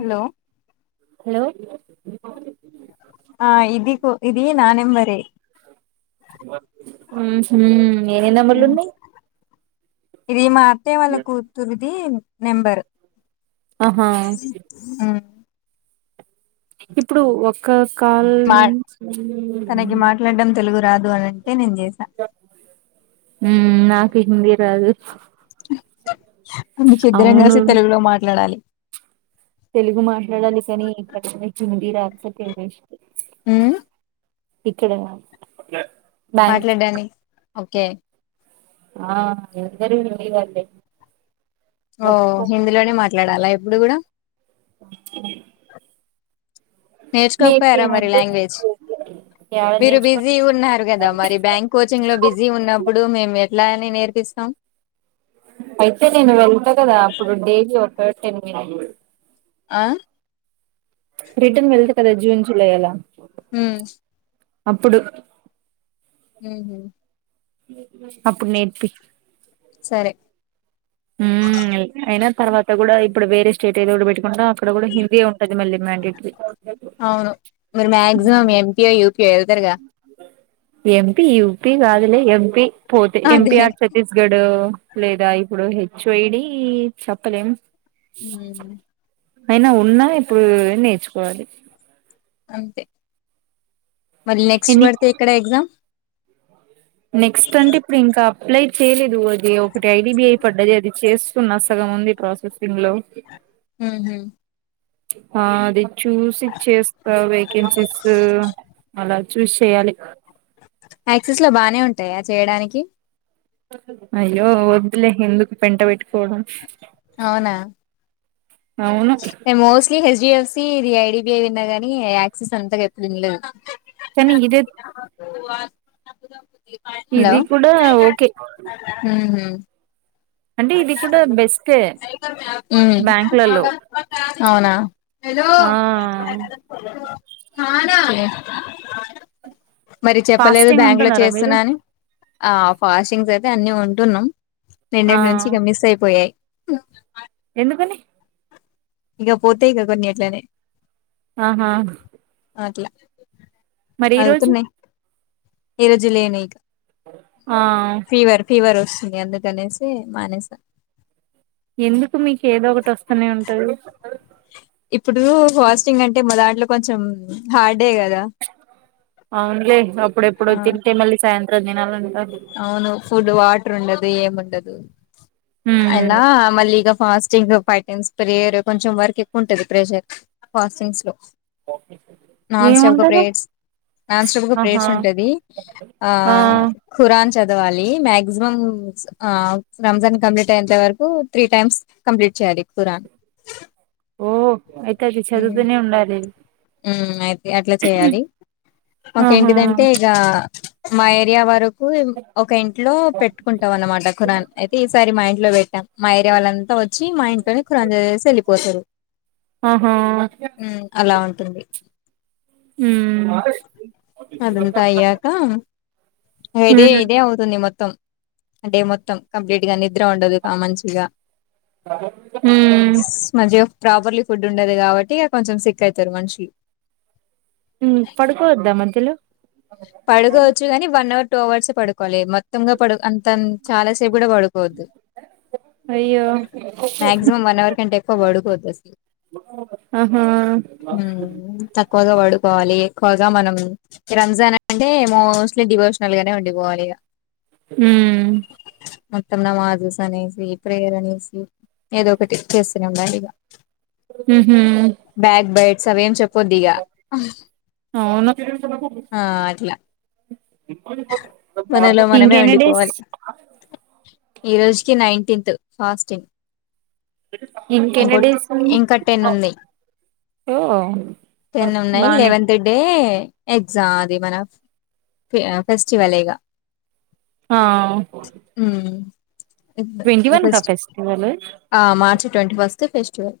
Hello hello ఆ ఇదికు ఇది నా నెంబర ఆహు ఇది మా అత్తయ వాళ్ళ కూతురుది నెంబరు ఆహా హ్మ్మ్ ఇప్పుడు ఒక కాల్ మా ను తనకి మాట్లాడడం తెలుగు రాదు అని అంటే నేను చేసా ఉ నాకు హిందీరాదు అందుకే ఇద్దరం కలిసి తెలుగులో మాట్లాడాలి తెలుగు మాట్లాడాలి కానీ ఇక్కడ హిందీ రాకపోతే ఇంగ్లీషు హ్మ్మ్ ఇక్కడనా మాట్లాడ్డాని ఓకే ఆ అందరూ హిందీ వల్లే ఓ హిందీలోనే మాట్లాడాలా ఇప్పుడు కూడా నేర్చుకోకపోయారా మరి నేర్పియమంటే లాంగ్వేజ్ నేర్పియట్లేదు. యాడ మీరు నేర్చుకుని బిజీ ఉన్నారు కదా మరి బ్యాంక్ కోచింగ్ లో బిజీ ఉన్నప్పుడు మేము ఎట్లా నే నేర్పిస్తాం అయితే నేను వెళ్తా కదా అప్పుడు డైలీ ఒక టెన్ మినిట్ ఆ రీటర్న్ వెళ్త కదా జూన్ జులై అలా హ్మ్మ్ అప్పుడు హ్మ్మ్ అప్పుడు నేర్పి సరే హుమ్మ్ అయినా తర్వాత కూడా ఇప్పుడు వేరే స్టేట్ ఏదో కూడా పెట్టుకుంటో అక్కడ కూడా హిందీ ఉంటది మళ్ళీ మ్యాండేటరీ అవును మీరు మాక్సిమం ఎంపీఓ యూపియో వెళ్తారుగా ఎంపీ యూపీ కాదులే ఎంపీ పోతే ఎంపీ అదే ఆ ఛత్తీస్గడ్ లేదా ఇప్పుడు హెచ్ వై డి చెప్పలేం హుమ్మ్ అయినా ఉన్నా ఇప్పుడు నేర్చుకోవాలి అంతే మళ్ళీ నెక్స్ట్ ఎన్ని పడితే ఏక్కడ ఎగ్జామ్ నెక్స్ట్ అంటే ఇప్పుడు ఇంకా అప్లై చేయలేదు అది ఒకటి ఐడిబి అయి పడ్డది అది చే నా సగం ఉంది ప్రాసెసింగ్ లో హుమ్మ్ ఆ అది చూసి చేస్తా వేకెన్సీస్ అలా చూష్ చేయాలి యాక్సిస్ లో బానే ఉంటాయా చేయడానికి అయ్యో వద్దులే ఎందుకు పెంట పెట్టుకోడం అవునా అవును మోస్ట్లీ హెచ్డీఎఫ్సి ఇది ఐడిబిఐ విన్నా ని యాక్సిస్ అంతా ఎ వినలేదు కని ఇది హలో ఇది కూడా ఓకే ఉహు అంటే ఇది కూడా బెస్టే హ్మ్మ్ బ్యాంకులలో అవునా హలో ఆ హానా మరి చెప్పలేదు ఫాస్టింగ్ బ్యాంక్ లో ఉంటున్నారా మీరు చేస్తున్నా అని ఆ ఫాస్టింగ్స్ అయితే అన్ని ఉంటున్నాం ఆ నిన్నటి నుంచి ఇగా మిస్ అయిపోయాయి ఎందుకని ఇంక పోతే ఇక కొన్ని ఆట్లనే ఆహా అట్లా మరి ఈ రోజు అవుతున్నాయి ఈ రోజ్ లే మేక్ ఆ అందుకనేసి మానేస ఎందుకు మీకేదో ఒకటి వస్తనే ఉంటది ఇప్పుడు ఫాస్టింగ్ అంటే మా దాంట్లో కొంచెం హార్డ్ అవునులే అప్పుడెప్పుడో ఆ తింటే మళ్ళీ సాయంత్రం తినాలంటే అవును ఫుడ్ వాటర్ ఉండదు ఏముండదు ఉమ్ ఐనా మల్లిగా ఫాస్ ఫాస్టింగ్ ఫైవ్ టైమ్స్ ప్రేయర్ కొంచెం వర్క్ ఎక్కువ ఉంటుంది ప్రెషర్ ఫాస్టింగ్స్ లో ఏముంటది నానస్టాప్ గ ఆహా ప్రేయర్స్ ఉంటది ఆ ఖురాన్ చదవాలి మాక్సిమం ఆ రంజాన్ కంప్లీట్ అయ్యేంతవరకు వరకు త్రీ టైమ్స్ కంప్లీట్ చేయాలి కురాన్ ఓ అయితే అది చదువుతూనే ఉండాలి హ్మ్ అయితే అట్ల చేయాలి ఆహా మాకేంటిదంటే ఇగ మా ఏరియా వరు కు ఒక ఇంట్లో పెట్టుకుంటాం అనమాట కురాన్ అయితే ఈసారి మా ఇంట్లో పెట్టాం మా ఏర్యా వాళ్ళంతా వచ్చి మా ఇంట్లోని కఖురాన్ చదివేసి వెళ్లిపోతారు ఆహా హ్మ్ అలా ఉంటుంది ఉమ్ అదంత అయ్యాకా ఇదే ఇదే అవుతుంది మొత్తం డే మొత్తం కంప్లీట్ గా ని నిద్ర ఉండదు కా మంచిగా ఉమ్ స్ మంచిగా ప్రాపర్లీ ఫుడ్ ఫుడ్ ఉండదు కాబట్టి ఇక కొంచెం సిక్ అయితారు మనుషులు హ్మ్ పడుకోవద్ద మధ్యలో పడుకోవచ్చు కాని వన్ అవర్ టూ అవర్స్ పడుకోచ్చు కొలి మొత్తంగా పడు అంత చాలాసేపు కూడా పడుకోవద్దు అయ్యో మాక్సిమం వన్ అవర్ కంటే ఎక్కువ పడుకోవద్దు అసలు ఆహా హ్మ్ తక్కువగా పడుకోవాలి ఎక్కువగా మనం రంజాన్ అంటే మోస్ట్లీ డివోషనల్ గానే ఉండిపోవాలి ఇగ హ్మ్ మొత్తం నమాజుస్ అనేసి ప్రేయర్ అనేసి ఏదో ఒకటి చేస్తూనే ఉండాలి ఇగ ఉహు బ్యాక్ బైట్స్ అవేం చెప్పొద్ది ఇగ అవును ట్ల మనలో మనమే ఇంకెన్ని డేస్ ఉండిపోవాలి ఈ రోజుకి నైన్ టింత్ ఫాస్టింగ్ ఇంకో ఇంకెన్ని డేస్ ఉంది ఇంకా టెన్ ఉన్నయ్ ఓ టెన్ ఉన్నయ్ బానే లెవెంత్ డే ఎగ్జా అది మన ఆ ఫెస్టివలే ఇగ ఆ హ్మ్ ట్వంటీ వన్ కా [unintelligible] ఫెస్టివల్ ఆ మార్చ్ ట్వంటీ ఫస్ట్ ఫెస్టివల్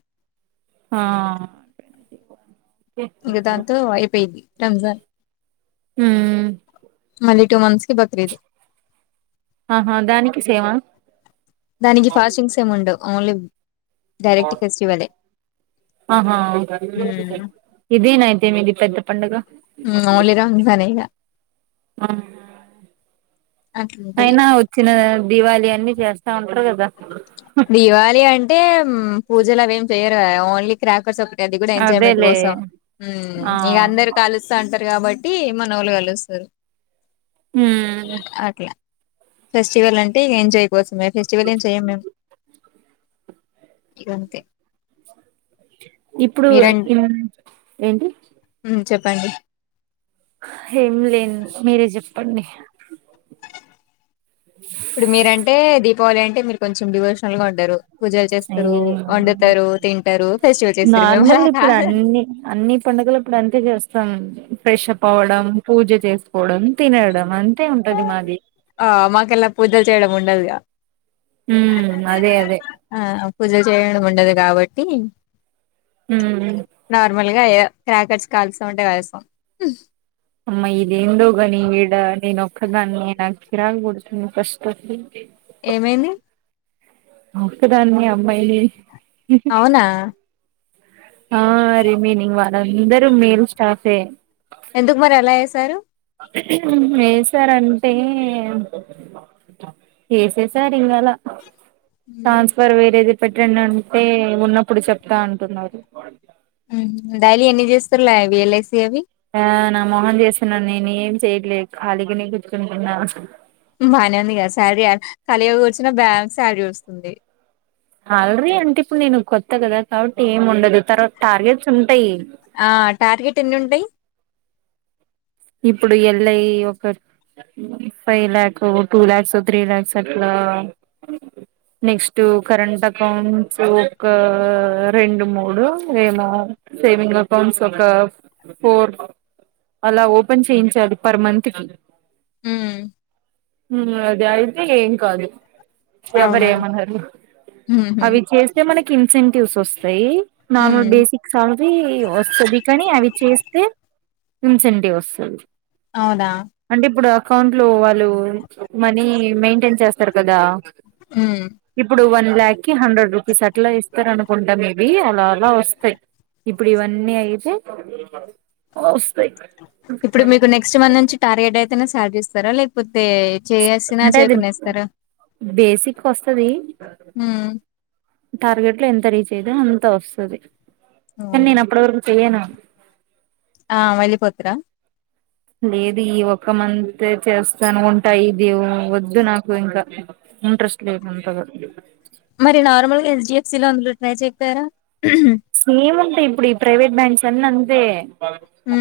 ఆ ఇంక దాంతో అయిపోయింది రంజాన్ హ్మ్ మళ్లీ టూ మంత్స్ కి బక్రీద్ ఆహా దానికి సేమ దానికి ఫాస్టింగ్స్ ఏమి ఉండవు, ఓన్లీ డైరెక్ట్ ఫెస్టివలే ఆహా ఇదేనా దేమీది పెద్ద పండగ ఉమ్ ఓన్లీ రంజానే ఇగ ఆ అట్లుంటది అయినా వచ్చిన దివాళి అన్ని చేస్త స్త ఉంటారు కదా ఉహ్ టే మ్ పూజలవేమి చేయరు కదా ఓన్లీ క్రాకర్స్ ఒక అది గూడా ఎంజాయ్మెంట్ అదేలే కోసం హ్మ్ ఆ ఇంగ అందరు కాలుస్తాంటార్ కాబట్టి మనోళ్ళు గాలుస్తారు ఊమ్ ఫెస్టివల్ అంటే ఇగ ఎంజాయ్ కోసమే ఫెస్టివల్ ఏం చెయ్యమ్ మేమ్ ఇగంతే ఇప్పుడు ఇం ఏంటి పండి ఏం లేన్ మీరే జెప్పండి ఇప్పుడు మీరంటే దీపావళి అంటే మీరు కొంచెం డివోషనల్ గా ఉంటారు పూజలు చేస్తారు, వండుతారు, తింటారు ఫెస్టివల్ చేస్తారు, మేము అలా కాదండ్ పండగలప్పుడు అంతే జేస్తాం అండి ఫ్రెష్షప్ అవ్వడం పూజ చేసుకోవడం తినడం అం ఆ మాకల్ల పూజలు చేయడం ఉండదిగ హ్మ్ అదే అదే ఆ పూజలు చేయడం ఉండదు గాబట్టి ఊమ్ ఇంగా ఏదో క్రాకర్స్ కాలుస్తామంటే కాలుస్తాం అమ్మ ఇదేందో గాని ఈడ నేనొక్ క్కదాన్నే నాక్ చిరాక్ గొడుతుంది ఫస్టు కి ఏమైంది ఒక్కదాన్నే అమ్మాయిని అవునా ఆ రిమైనింగ్ వాళ్లందరూ మేల్ స్టాఫే ఎందుకు మరి అలా వేసారు ఏసారంటే ఎసేసారింగలా ట్రాన్స్ఫర్ వేరేది పెట్టండి అంటే ఉన్నప్పుడు సెప్తా అంటున్నారు ఊహు డైలీ ఎన్ని చేస్తారులే అవి ఎల్ఐసి అవి ఆ నా మోహమ్ చేస్తన్నా నేనేమ్ చేయట్లేద్ ఖాళీగనే గుర్చుంటున్నా బానేఉంది గా శారీ యా కాలిగగుర్చున్న బ్యాంక్ శాలరీ వస్తుంది హాలరి అంటే ఇప్పుడు నేను కొత్త గదా కాబట్టి ఏం ఉండదు తర్వాత టార్గెట్స్ ఉంటయ్ ఆ టార్గెట్ ఎన్నుంటాయ్ ఇప్పుడు ఎల్లై ఒక five lakh two lakhs three lakhs అట్లా [inaudible] నెక్స్టుకరెంట్ అకౌంట్సు ఒక రెండు మూడో ఏమో సేవింగ్ అకౌంట్స్ ఒక ఫోర్ అలా ఓ పన్ చేయించాలి పర్ మంతు కి ఉ హు అది అయితే ఏం కాదు ఎవర అవునా ఏమనరు ఉహు అవి చేస్తే మనకి ఇన్సెంటివ్స్ వస్తయి ఉమ్ నార్మల్ బేసిక్ సాలరీ వస్తది కానీ అవి చేస్తే ఇన్సంటివ్ వస్ అవునా అకౌంట్ లో వాళ్ళు మనీ మెయింటైన్ చేస్తారు కదా ఉమ్ ఇబ్బుడు వన్ ల్యాక్ కి హండ్రెడ్ రూ ఫీస్ అట్ల ఇస్తరనుకుంటా మేబి అలా అలా వస్తాయ్ ఇబ్బుడు ఇవన్నీ అయితే వస్తాయ్ ఇప్పుడు మీకు నెక్స్ట్ మన్ నుంచి టార్గెట్ అయితేనే శాలరీ ఇస్తారా లేకపో తే చేసినా అంటే అది చేయకున్య ఇస్తరా బేసిక్ వస్తది టార్గెట్ లో ఎంత రీచ్ అయితదొ అంత వస్తది కానీ అవును నేను అప్పటి వరకు చెయ్యను ఆ వెళ్లిపోతురా లేదు ఈ ఒక్క మంత చేస్తాను ఉంటాయి ఇది వద్దు నాకు ఇంకా ఇంట్రెస్ట్ లే ఉంటంది సిలు అందులు ట్రై చేయక పోయారా సేమ్ ఉంటాయి ఇప్పుడు ఈ ప్రైవేట్ బ్యాంక్స్ అన్న అంతే హ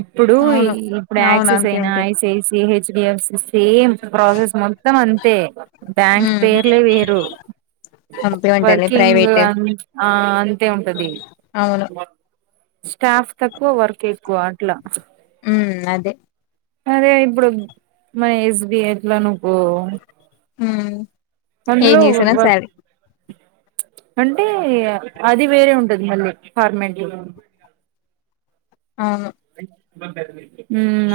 ఇప్పుడు ఇప్పుడు అవును యాక్సెస్ అంతే అయినా అంతే ఐసఐసి హెచ్డిఎఫ్ సేమ్ ప్రాసెస్ మొత్తం అంతే బ్యాంక్ పేర్లే వేరు కంపె ఉంటారుని వర్కింగ్ ప్రైవేట్ ఆ అంతే ఉంటది అవును స్టాఫ్ తక్కువ వర్క్ ఎక్కువ అట్లా హ్మ్ అదే అదే ఇప్పుడు మన ఎస్బిఐట్లా నువకో హ ఏం చేసినా సరే అంటే అది వేరే ఉంటది మళ్ళీ ఫార్మాట్ ఆ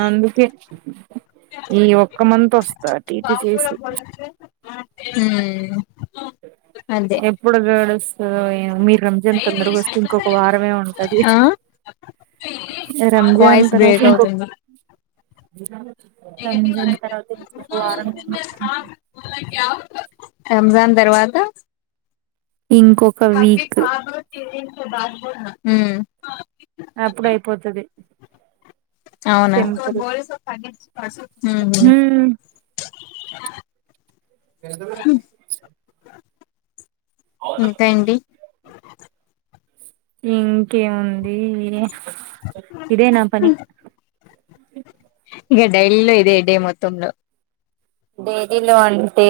అందుకే ఈ ఒక్క మంత్ వస్తా టీటీ అ చేసి [inaudible] ఎప్పుడు గడుస్తుందో మీ రంజన్ తొందరగా ఇంకొక వారమే ఉంటది ఆ రంజాన్ వాయిస్ తర్వాత బ్రేక్ అవుతుంది రంజన్ తర్వాత వారం రంజాన్ తర్వాత ఇంకొక వీక్ [inaudible] అప్పుడు అయిపోతుది అవునా ఉ హ్మ్ ఇంకా అండి ఇంకేముంది అదీ ఇదే నా పని ఇంకా డైల్ లో ఇదే డే మొత్తంలో డైరీలో అంటే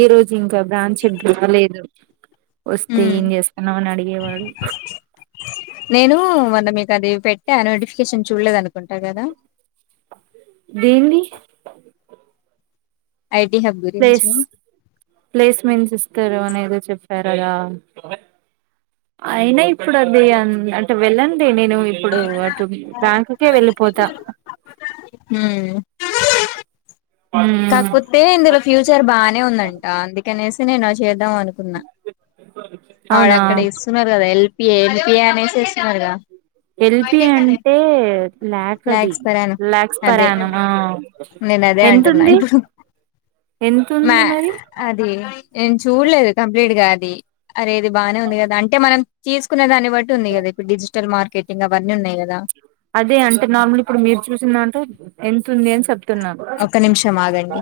ఈ రోజు ఇంకా బ్రాంచ రాలాలేదు వస్తే హ్మ్ ఏం చేస్తున్నావు అని అడిగేవాడు టా నోటిఫికేషన్ చూడలేదు అనుకుంటా కదా దేనిది ఐటీ హబ్ గురించి ప్లేస్ ప్లాస్మెంట్ ఇస్తారు అని ఏదో చెప్త చెప్పారు కాద అయినా ఇప్పుడు అది అంటే వెళ్ళండి నేను ఇప్పుడు బ్యాంకుకే వెళ్ళిపోతా హ్మ్ మ్మ్ కాకపోతే ఇందులో ఫ్యూచర్ బాగానే ఉందంట అందుకనేసి నేను చే చేద్దాం అనుకున్నా వాడ అవునా అక్కడ ఇస్తున్నారు కదా ఎ ఎల్పి అనేసిస్తున్నారుగా ఎల్పి అంటే లాక్ అది lakhs per annum lakhs per ఆనిమో నేదే అంటున్నా ఇప్పుడు మ ఎంతుంది మరి అది ఎ చూడలేదు కంప్లీట్ గా అది అరే ఇది బాగానే ఉంది కదా అంటే మనం తీసుకునే దాన్ని బట్టి ఉంది కదా ఇప్పు డిజిటల్ మార్కెటింగ్ అవన్నీ ఉన్నాయి కదా అదే అంటే నార్మల్ ఇప్పుడు మీరు చూసంద అంటే ఎ అని చెప్తున్నా ఒక్క నిమిషం ఆగండి